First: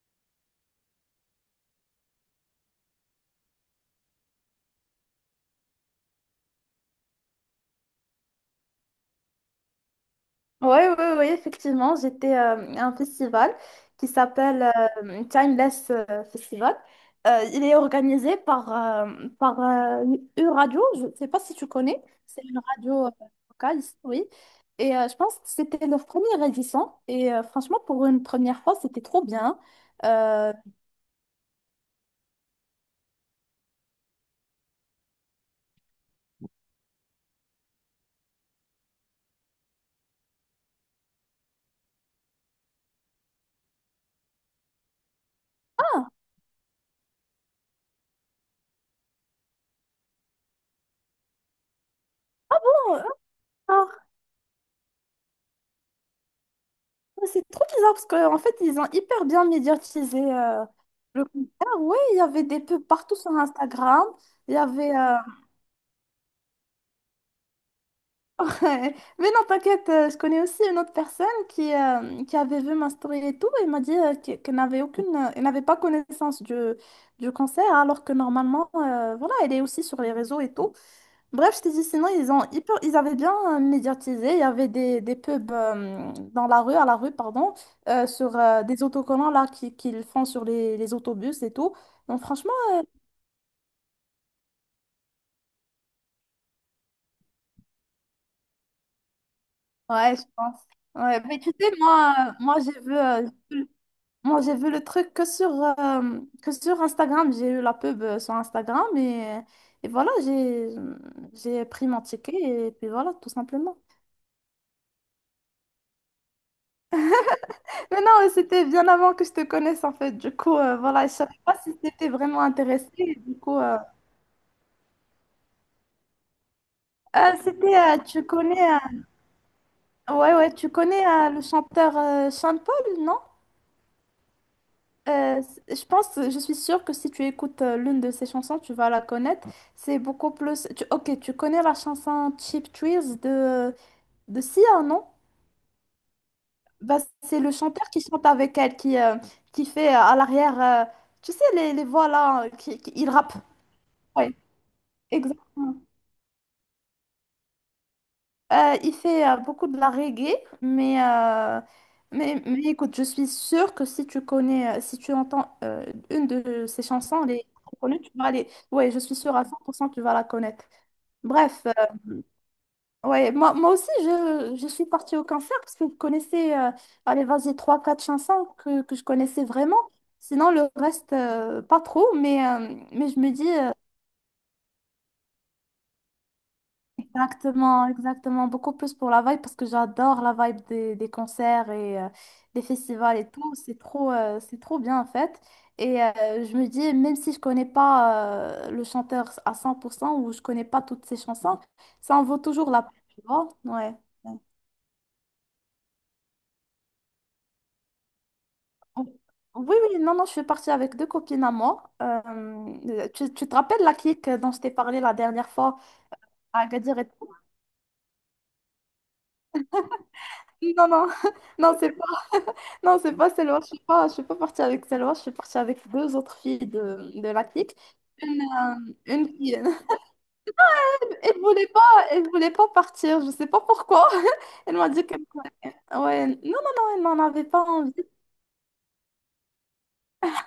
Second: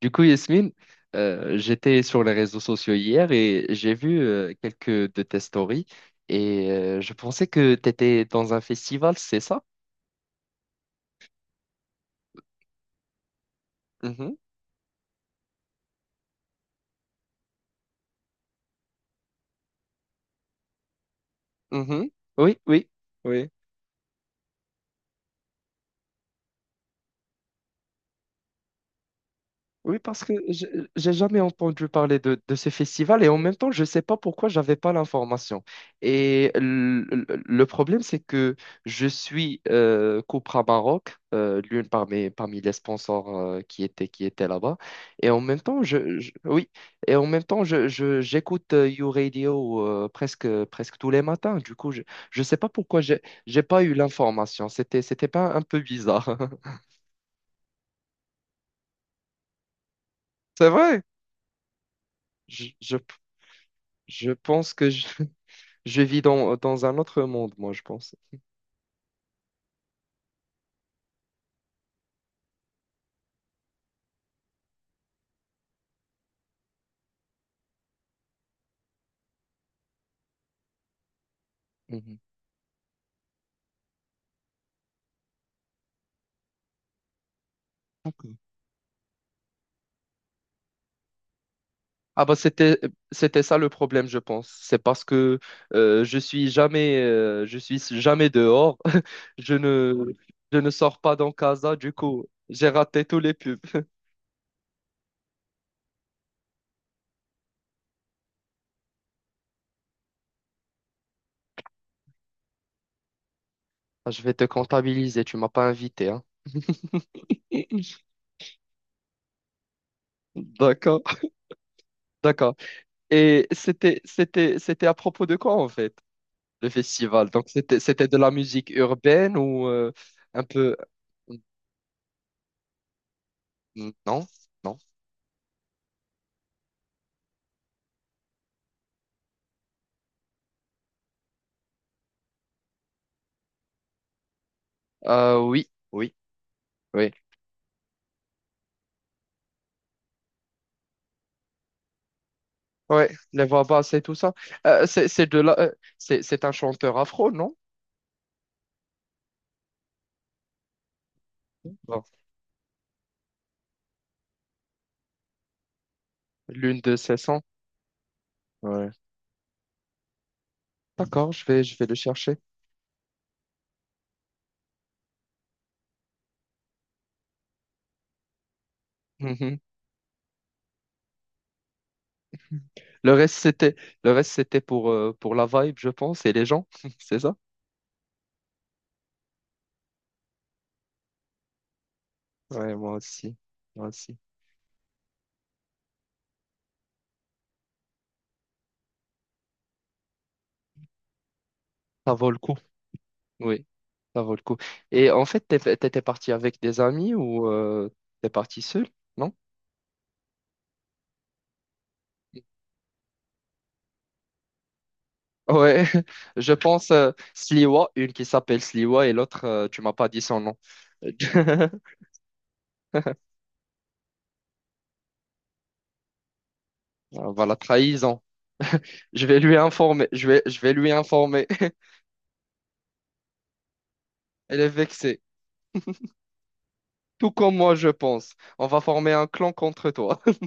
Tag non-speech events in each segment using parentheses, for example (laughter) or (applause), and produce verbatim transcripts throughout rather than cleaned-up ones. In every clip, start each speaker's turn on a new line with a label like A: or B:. A: Du coup, Yasmine, euh, j'étais sur les réseaux sociaux hier et j'ai vu euh, quelques de tes stories et euh, je pensais que tu étais dans un festival, c'est ça?
B: Oui, oui, oui, effectivement, j'étais euh, à un festival qui
A: Mhm,
B: s'appelle euh, Timeless euh, Festival. Euh, il est organisé par, euh, par euh, une radio, je ne sais pas si tu connais,
A: mhm.
B: c'est
A: Oui,
B: une
A: oui,
B: radio euh,
A: oui.
B: locale, ici, oui. Et euh, je pense que c'était leur première édition. Et euh, franchement, pour une première fois, c'était trop bien.
A: Oui, parce que
B: Euh,
A: je- j'ai jamais entendu parler de, de ce festival et en même temps, je ne sais pas pourquoi j'avais pas l'information. Et le, le- le problème, c'est que je suis euh, Copra Maroc, euh, l'une parmi, parmi les sponsors euh, qui étaient, qui étaient là-bas. Et en même temps,
B: ah,
A: je, je- oui, et en même temps, je, je- j'écoute euh, You Radio euh, presque, presque tous les matins. Du coup, je ne sais pas pourquoi
B: ah,
A: j'ai, j'ai pas
B: ah,
A: eu l'information. C'était, c'était pas un peu bizarre. (laughs)
B: c'est trop bizarre parce qu'en fait, ils ont hyper bien médiatisé euh,
A: C'est vrai.
B: le concert. Oui, il y avait des
A: Je,
B: pubs
A: je,
B: partout sur Instagram.
A: je
B: Il y
A: pense que
B: avait. Euh,
A: je vis dans, dans un autre monde, moi, je pense.
B: Ouais. Mais non, t'inquiète, euh, je connais aussi une autre personne qui, euh, qui avait vu ma story et tout, et m'a dit euh, qu'e- qu'elle n'avait aucune, euh, elle n'avait pas connaissance du, du cancer, alors que normalement, euh, voilà, elle est aussi sur les réseaux et tout. Bref, je t'ai dit, sinon,
A: Mhm.
B: ils ont hyper- ils avaient bien euh, médiatisé, il y avait des, des pubs euh, dans la rue, à la rue, pardon, euh, sur
A: D'accord.
B: euh, des autocollants là qui- qu'ils font sur les, les autobus et tout. Donc
A: Ah bah
B: franchement,
A: c'était c'était ça le problème, je pense. C'est parce que euh, je suis jamais euh, je suis jamais dehors. (laughs) Je ne
B: ouais, je
A: je
B: pense.
A: ne sors pas
B: Ouais,
A: dans
B: mais tu sais,
A: Casa. Du
B: moi,
A: coup,
B: euh, moi
A: j'ai
B: j'ai vu,
A: raté tous
B: euh,
A: les pubs. (laughs)
B: Moi, j'ai vu le truc que sur, euh, que sur Instagram. J'ai eu la pub euh, sur Instagram et, et voilà, j'ai, j'ai pris mon ticket et puis voilà, tout simplement.
A: Ah, je vais te comptabiliser, tu m'as pas invité, hein. (laughs)
B: Mais non, mais c'était bien avant que je te connaisse en fait. Du coup, euh,
A: D'accord,
B: voilà, je savais pas si t'étais vraiment
A: d'accord.
B: intéressée. Du
A: Et
B: coup, euh,
A: c'était c'était c'était à propos de quoi en fait le festival?
B: euh,
A: Donc
B: c'était,
A: c'était
B: euh,
A: c'était de
B: tu
A: la
B: connais,
A: musique urbaine ou euh,
B: euh, ouais,
A: un
B: ouais, tu
A: peu
B: connais euh, le chanteur euh, Sean Paul, non?
A: hmm, non, non.
B: Euh, je pense, je suis sûre que si tu écoutes euh, l'une de ces chansons, tu vas la connaître. C'est beaucoup plus. Tu- Ok, tu connais la chanson Cheap Thrills de, de Sia, non?
A: Euh, oui, oui.
B: Bah,
A: Oui.
B: c'est le chanteur qui chante avec elle, qui, euh, qui fait euh, à l'arrière, euh, tu sais, les, les voix là, euh, qui, qui- il
A: Ouais,
B: rappe.
A: les voix basses et tout ça.
B: Ouais,
A: Euh, c'est c'est de là, euh,
B: exactement.
A: c'est c'est un chanteur afro, non?
B: Euh, il fait euh, beaucoup de la reggae, mais, euh,
A: Bon,
B: mais, mais écoute, je suis sûre que si tu connais, euh, si tu entends euh, une de
A: l'une
B: ses
A: de ses
B: chansons,
A: sons.
B: les connues, tu vas aller.
A: Ouais.
B: Ouais, je suis sûre à cent pour cent que tu vas la connaître.
A: D'accord, je vais
B: Bref, euh,
A: je vais le chercher.
B: ouais, moi, moi aussi, je, je suis partie au concert parce que je connaissais, euh, allez, vas-y, trois, quatre chansons que, que je connaissais
A: Mhm.
B: vraiment. Sinon, le reste, euh, pas trop, mais, euh, mais
A: Le
B: je me
A: reste
B: dis. Euh,
A: c'était le reste c'était pour euh, pour la vibe, je pense, et les gens, (laughs) c'est ça?
B: Exactement, exactement. Beaucoup plus pour la vibe parce que j'adore la vibe des, des concerts et euh, des
A: Ouais, moi
B: festivals et
A: aussi,
B: tout. C'est
A: moi
B: trop,
A: aussi.
B: euh, c'est trop bien en fait. Et euh, je me dis, même si je connais pas euh, le chanteur à cent pour cent ou je connais pas toutes ses chansons,
A: Ça
B: ça en
A: vaut le
B: vaut
A: coup.
B: toujours la peine, tu vois?
A: Oui,
B: Ouais.
A: ça vaut
B: Ouais.
A: le coup. Et en fait, t'es- t'étais parti avec des amis ou euh, t'es parti seul, non?
B: Oui, oui, non, non, je suis partie avec deux copines à moi. Euh, tu, tu te rappelles la clique dont je t'ai parlé la dernière fois
A: Ouais, (laughs) je
B: à
A: pense
B: Agadir et
A: euh,
B: tout?
A: Sliwa, une qui s'appelle Sliwa et l'autre, euh, tu m'as pas dit son nom.
B: Non, non, (laughs) non,
A: (laughs)
B: c'est non, c'est pas Selwa, je suis pas, je suis pas partie avec Selwa, je suis partie avec deux autres filles de, de
A: Euh,
B: la
A: voilà,
B: clique.
A: trahison.
B: Une, euh,
A: Je
B: une
A: vais
B: qui,
A: lui
B: (laughs)
A: informer. Je vais, je vais lui
B: elle
A: informer.
B: voulait pas,
A: (laughs)
B: elle voulait pas partir, je sais pas pourquoi. (laughs)
A: Elle est
B: Elle m'a dit que,
A: vexée.
B: ouais, non, non, non, elle n'en
A: Tout
B: avait
A: comme
B: pas
A: moi, je
B: envie.
A: pense. On va former un clan contre toi. (laughs)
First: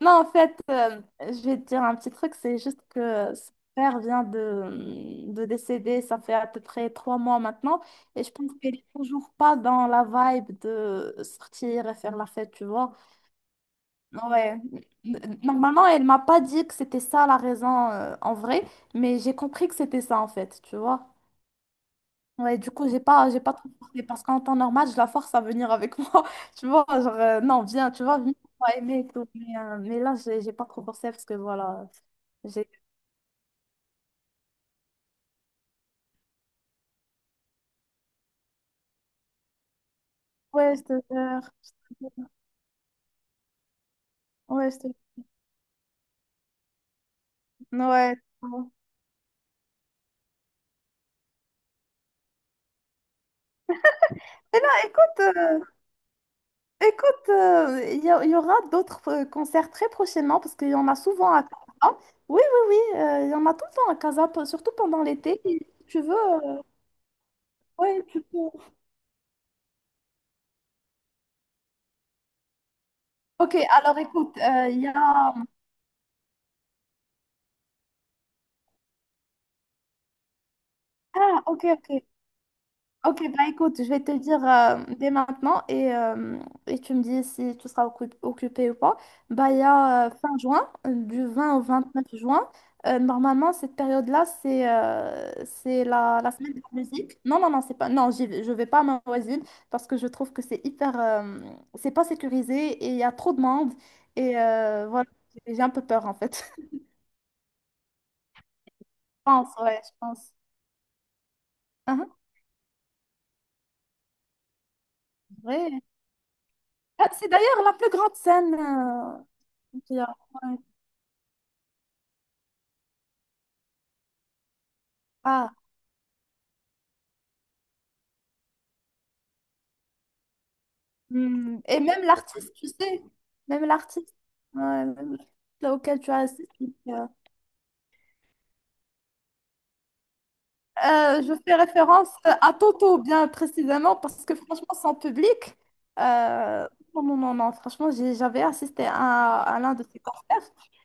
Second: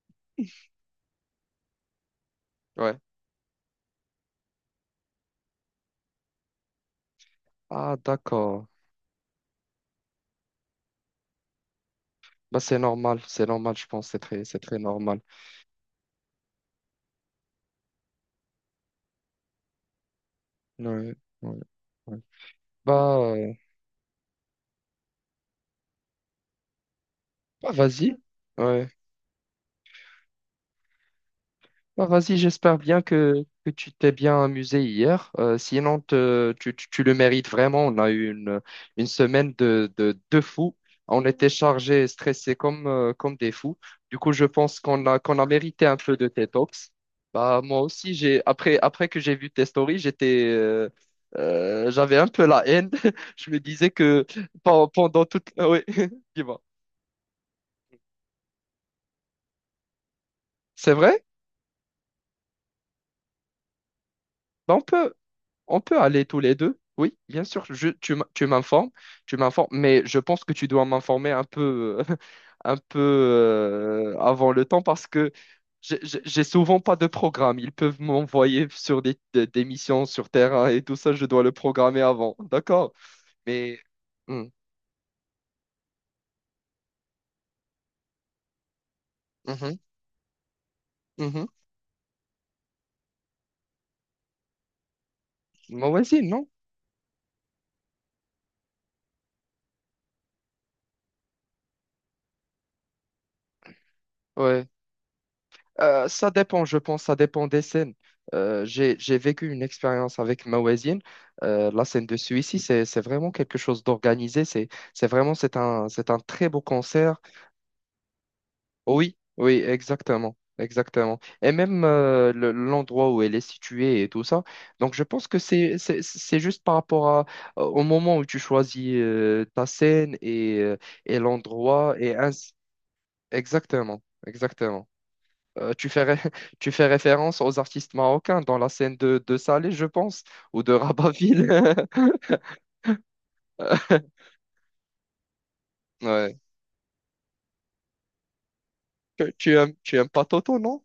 B: Non, en fait, euh, je vais te dire un petit truc, c'est juste
A: Ouais.
B: que son père vient de, de décéder, ça fait à peu près trois mois maintenant,
A: Ah,
B: et je pense
A: d'accord.
B: qu'elle est toujours pas dans la vibe de sortir et faire la fête,
A: Bah,
B: tu
A: c'est
B: vois.
A: normal. C'est normal, je pense. C'est très,
B: Ouais.
A: c'est très normal.
B: N- Normalement, elle m'a pas dit que c'était ça la raison euh, en vrai, mais j'ai compris que c'était ça en fait, tu vois.
A: Ouais, ouais, ouais.
B: Ouais, du coup, j'ai
A: Bah,
B: pas, j'ai
A: euh,
B: pas trop forcé parce qu'en temps normal, je la force à venir avec (laughs) moi, tu vois. Genre, euh, non,
A: bah,
B: viens, tu
A: vas-y.
B: vois, viens, on va
A: Ouais.
B: aimer et tout. Mais, euh, mais là, j'ai j'ai pas trop forcé parce que voilà,
A: Bah, vas-y,
B: j'ai.
A: j'espère bien que, que tu t'es bien amusé hier. Euh, sinon, te- tu, tu, tu le mérites vraiment. On a eu une, une semaine de, de, de
B: Ouais,
A: fous.
B: je te
A: On était
B: jure.
A: chargés et
B: Je te-
A: stressés comme, euh, comme des fous. Du coup, je
B: Ouais,
A: pense
B: je te
A: qu'on a, qu'on a mérité un peu de tes talks. Bah, moi aussi,
B: Ouais.
A: j'ai,
B: Ouais.
A: après, après que j'ai vu tes stories, j'étais, euh, euh, j'avais un peu la haine. (laughs) Je me disais que
B: Mais là,
A: pen-
B: écoute.
A: pendant toute...
B: Euh,
A: Ah oui, (laughs) dis-moi.
B: Écoute, euh, il y, a- il y aura d'autres euh, concerts très prochainement parce qu'il y en
A: C'est
B: a
A: vrai?
B: souvent à Casa. Oui, oui, oui, euh, il y en a tout le temps à Casa, p- surtout
A: Bah, on
B: pendant
A: peut,
B: l'été. Et
A: On
B: si
A: peut
B: tu veux,
A: aller tous les
B: euh,
A: deux, oui, bien sûr. Je,
B: ouais,
A: tu
B: tu
A: m- tu
B: peux.
A: m'informes, tu m'informes, mais je pense que tu dois m'informer un peu, euh, (laughs) un peu
B: Ok, alors
A: euh,
B: écoute,
A: avant le
B: euh, il
A: temps,
B: y
A: parce que
B: a.
A: j'ai j'ai- j'ai souvent pas de programme. Ils peuvent m'envoyer sur des, des, des missions sur terrain et tout ça, je
B: Ah,
A: dois le
B: ok, ok.
A: programmer avant, d'accord?
B: Ok, bah écoute,
A: Mais.
B: je vais te dire
A: Hmm.
B: euh, dès maintenant et, euh, et tu me dis si tu seras occu- occupé ou pas. Bah, il y
A: Mhm.
B: a euh, fin juin, euh, du
A: Mhm.
B: vingt au vingt-neuf juin. Euh, normalement, cette période-là, c'est euh, c'est
A: Moi
B: la,
A: aussi,
B: la
A: non?
B: semaine de la musique. Non, non, non, c'est pas. Non, j'y vais- je vais pas à ma voisine parce que je trouve que c'est hyper. Euh, c'est pas sécurisé et il y a trop de monde. Et
A: Ouais.
B: euh, voilà, j'ai j'ai un peu peur
A: Euh,
B: en
A: ça
B: fait.
A: dépend,
B: (laughs)
A: je pense, ça dépend des scènes. Euh, j'ai, j'ai
B: Je pense,
A: vécu une
B: ouais, je
A: expérience
B: pense.
A: avec ma voisine. Euh, la scène
B: Uhum,
A: de celui-ci, c'est, c'est vraiment quelque chose d'organisé. C'est, c'est vraiment, c'est
B: ouais.
A: un, c'est un très beau
B: Ah,
A: concert.
B: c'est d'ailleurs la plus grande scène
A: Oui,
B: euh,
A: oui,
B: qu'il y a.
A: exactement,
B: Ouais.
A: exactement. Et même euh, le- l'endroit où elle est située et tout ça. Donc, je pense que
B: Ah.
A: c'est, c'est, c'est juste par rapport à, au moment où tu choisis euh, ta scène et, euh, et
B: Hmm. Et
A: l'endroit
B: même
A: et ainsi.
B: l'artiste, tu sais, même
A: Exactement,
B: l'artiste, ouais,
A: exactement.
B: même l'artiste
A: Euh,
B: là
A: tu
B: auquel
A: fais,
B: tu as
A: ré-
B: assisté.
A: (laughs) tu fais
B: euh,
A: référence aux artistes marocains dans la scène de, de Salé, je pense, ou de
B: euh, je
A: Rabatville.
B: fais référence euh, à Toto, bien précisément, parce
A: (laughs)
B: que franchement, sans public,
A: Ouais.
B: euh, non, non, non, non, franchement, j'ai- j'avais assisté
A: Tu,
B: à,
A: tu
B: à
A: aimes,
B: l'un de
A: tu
B: ses
A: aimes pas
B: concerts.
A: Toto, non?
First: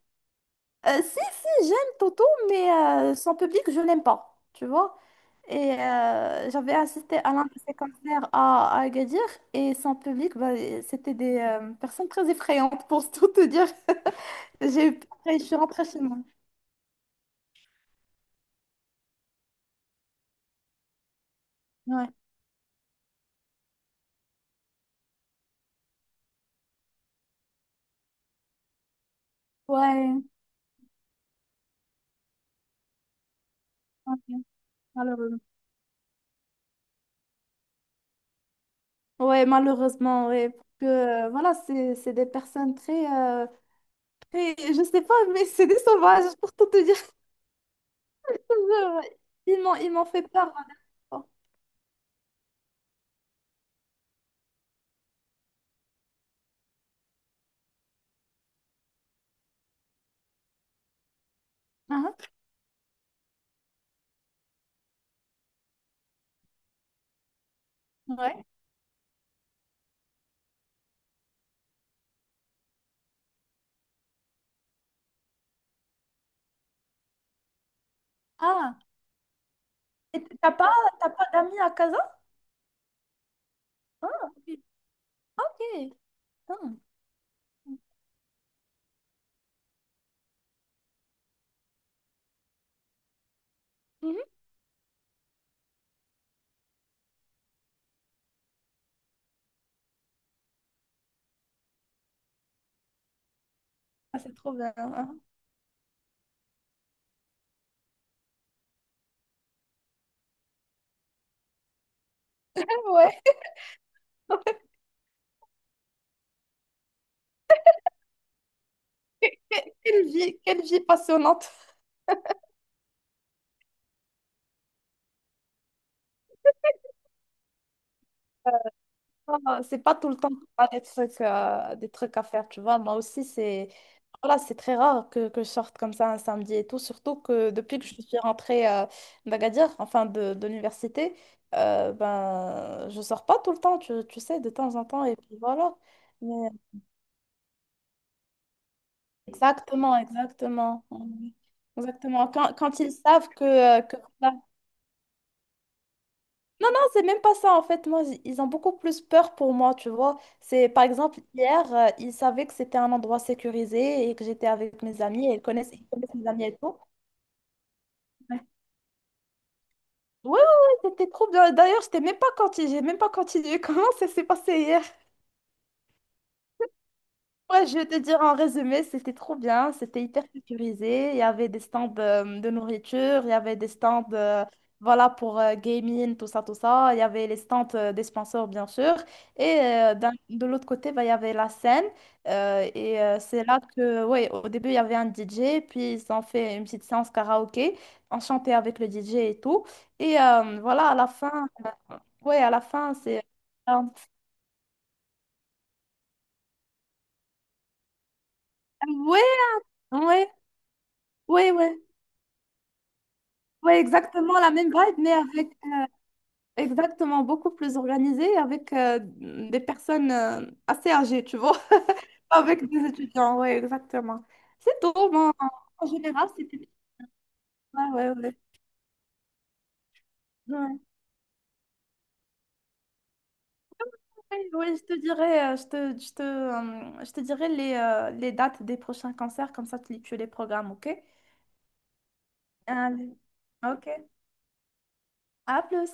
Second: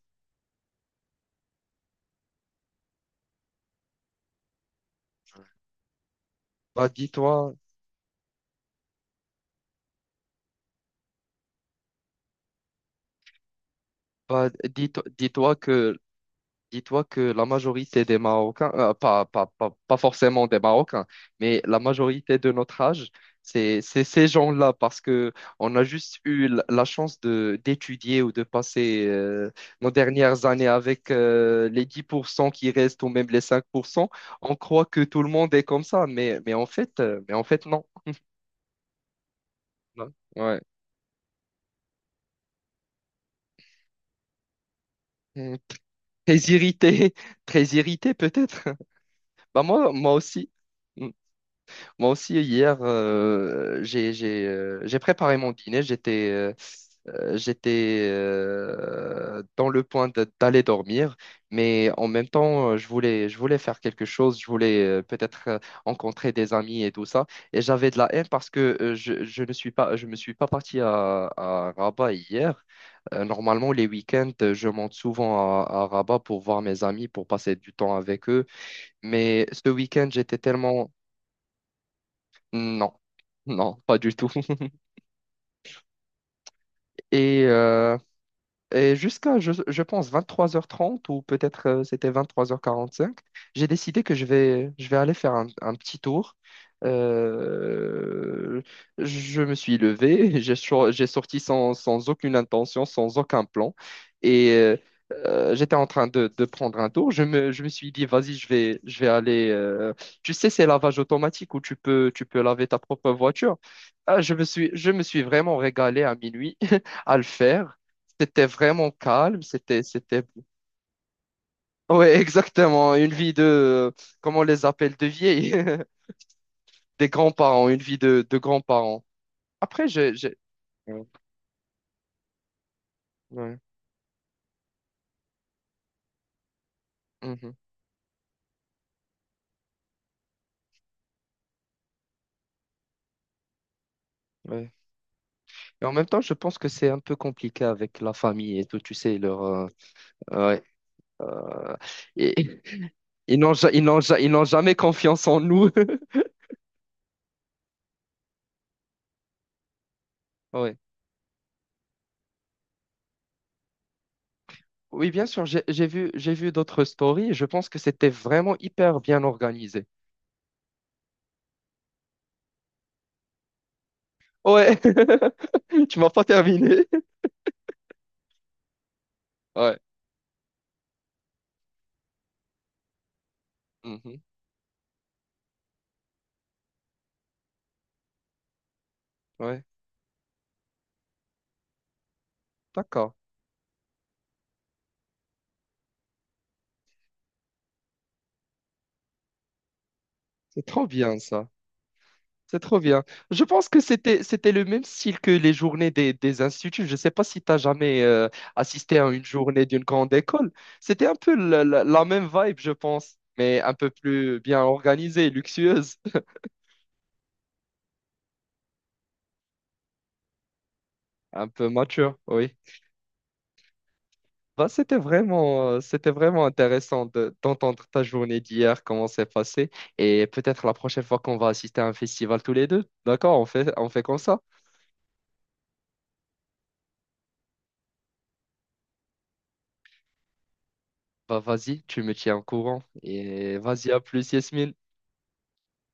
B: Euh, si, si, j'aime Toto, mais euh, sans public, je l'aime pas, tu vois. Et euh, j'avais
A: Bah,
B: assisté à l'un de
A: dis-toi,
B: ses concerts à, à Agadir, et sans public, bah, c'était des euh, personnes très effrayantes, pour tout te dire.
A: bah,
B: (laughs) J'ai eu
A: dis-toi,
B: pareil, je
A: dis-toi
B: suis rentrée
A: que
B: chez moi.
A: dis-toi que la majorité des Marocains, euh, pas, pas, pas, pas forcément des Marocains, mais la
B: Ouais.
A: majorité de notre âge, c'est, c'est ces gens-là, parce que on a juste eu l- la chance de d'étudier ou de passer euh, nos
B: Ouais.
A: dernières années avec euh, les dix pour cent qui restent ou même les cinq pour cent.
B: Ouais,
A: On croit que tout le
B: malheureusement.
A: monde est comme ça, mais, mais en fait, euh, mais en fait, non.
B: Ouais, malheureusement, ouais.
A: Ouais.
B: Parce que, euh, voilà, c'est c'est des personnes très, euh, très. Je sais pas, mais
A: Mm.
B: c'est des sauvages,
A: Très
B: pour tout te dire.
A: irrité, (laughs) très irrité
B: (laughs)
A: peut-être. (laughs)
B: Je- ouais. Ils
A: Bah
B: m'ont
A: moi,
B: ils m'ont
A: moi
B: fait peur
A: aussi.
B: la dernière
A: Hmm.
B: fois.
A: Moi aussi, hier, euh, j'ai, j'ai, euh, j'ai préparé mon dîner. J'étais euh, euh, j'étais euh, dans le point de- d'aller dormir, mais en
B: Ah,
A: même temps, euh, je voulais, je voulais faire quelque chose. Je voulais euh, peut-être euh, rencontrer des amis et tout ça. Et j'avais de la
B: ah.
A: haine
B: Ouais.
A: parce que euh, je, je ne suis pas, je me suis pas parti à, à Rabat hier. Euh, normalement, les week-ends, je monte souvent à, à Rabat pour voir mes amis, pour passer du temps avec eux.
B: Ah.
A: Mais ce week-end,
B: Et
A: j'étais
B: t'as pas,
A: tellement
B: t'as pas d'amis à Casa?
A: non, non, pas du tout.
B: Ah, ok.
A: (laughs)
B: Ok. Ah.
A: Et et jusqu'à, je, je pense, vingt-trois heures trente ou peut-être euh, c'était vingt-trois heures quarante-cinq, j'ai décidé que je
B: Mhm.
A: vais, je vais aller faire un, un petit tour. Euh, je me suis levé, (laughs) j'ai sor- j'ai sorti sans, sans aucune intention, sans aucun plan.
B: Ah, c'est
A: Et
B: trop bien.
A: euh,
B: Ah,
A: euh, j'étais en train de, de prendre un tour. Je me, je me suis dit, vas-y, je vais, je vais aller. Euh, tu sais, ces lavages automatiques où tu peux, tu peux laver ta propre
B: ouais.
A: voiture. Ah, je me
B: (laughs)
A: suis, je me suis vraiment régalé à minuit (laughs) à le faire. C'était vraiment calme, c'était,
B: Quelle
A: c'était,
B: vie, quelle vie passionnante.
A: ouais, (laughs) exactement, une vie de, euh, comment on les appelle, de vieilles (laughs) des grands-parents, une vie de, de grands-parents.
B: Pas, C'est
A: Après,
B: pas tout
A: j'ai,
B: le temps
A: j'ai,
B: que t'as des
A: ouais,
B: trucs, euh, des trucs à faire, tu vois. Moi aussi,
A: ouais,
B: c'est voilà, c'est très rare que, que je sorte comme ça un samedi et tout. Surtout que
A: mhm,
B: depuis que je suis rentrée euh, d'Agadir, enfin de, de l'université, euh, ben, je sors pas tout le temps, tu, tu sais, de
A: ouais.
B: temps en temps. Et puis voilà.
A: Et en même temps, je
B: Mais-
A: pense que c'est un peu compliqué avec la famille et tout, tu sais, leur, euh,
B: Exactement,
A: ouais,
B: exactement. Ouais.
A: euh,
B: Exactement. Quand,
A: et-
B: quand ils savent
A: ils
B: que,
A: n'ont, ja-
B: euh,
A: ils
B: que
A: n'ont, ja- ils n'ont jamais confiance en nous. (laughs)
B: c'est même pas ça en fait, moi j- ils ont beaucoup plus peur pour moi, tu vois. C'est
A: Ouais.
B: par exemple hier, euh, ils savaient que c'était un endroit sécurisé et que j'étais avec mes
A: Oui, bien
B: amis et ils
A: sûr, j'ai,
B: connaissent, ils
A: j'ai vu,
B: connaissent mes
A: j'ai
B: amis
A: vu
B: et tout.
A: d'autres stories, je pense que c'était
B: Ouais,
A: vraiment hyper bien organisé.
B: ouais, ouais, c'était trop bien. D'ailleurs, j'étais même pas continué, j'ai même pas continué. (laughs) Comment ça s'est passé
A: Ouais,
B: hier?
A: (laughs) tu m'as pas terminé.
B: Ouais, je vais te dire en résumé, c'était trop bien,
A: Ouais.
B: c'était hyper sécurisé. Il y avait des stands euh, de nourriture, il y avait des stands
A: Mhm.
B: euh, voilà, pour euh, gaming, tout ça, tout ça. Il y avait les stands euh, des sponsors, bien sûr. Et
A: Ouais,
B: euh, d'un- de l'autre côté, bah, il y avait la scène. Euh, et
A: d'accord.
B: euh, c'est là que, ouais, au début, il y avait un D J, puis ils ont fait une petite séance karaoké, on chantait avec le D J et tout. Et euh,
A: C'est trop
B: voilà, à la
A: bien
B: fin,
A: ça.
B: ouais, à
A: C'est
B: la
A: trop
B: fin,
A: bien.
B: c'est...
A: Je pense que
B: euh,
A: c'était c'était le même style que les journées des, des instituts. Je ne sais pas si tu as jamais euh, assisté à
B: ouais,
A: une journée d'une grande
B: ouais,
A: école. C'était un peu
B: ouais,
A: la,
B: ouais.
A: la- la même vibe, je pense, mais un
B: Oui,
A: peu
B: exactement
A: plus
B: la
A: bien
B: même vibe, mais
A: organisée,
B: avec
A: luxueuse,
B: exactement beaucoup plus organisé, avec euh, des personnes euh, assez âgées,
A: (laughs)
B: tu
A: un
B: vois,
A: peu mature,
B: (laughs)
A: oui.
B: avec des étudiants, oui, exactement.
A: Bah,
B: C'est tout,
A: c'était
B: moi,
A: vraiment euh,
B: en
A: c'était
B: général,
A: vraiment
B: c'était...
A: intéressant de- d'entendre
B: Ouais,
A: ta
B: ouais, ouais.
A: journée d'hier, comment c'est passé. Et peut-être la
B: Ouais.
A: prochaine fois qu'on va assister à un festival tous les deux. D'accord, on fait, on fait comme ça.
B: Oui, je te dirai, euh, je te, je te, euh, je te dirai les, euh, les dates des prochains concerts, comme ça tu, tu les programmes, ok?
A: Bah vas-y, tu me tiens au courant.
B: Allez.
A: Et
B: Ok,
A: vas-y, à plus, Yasmine.
B: à plus.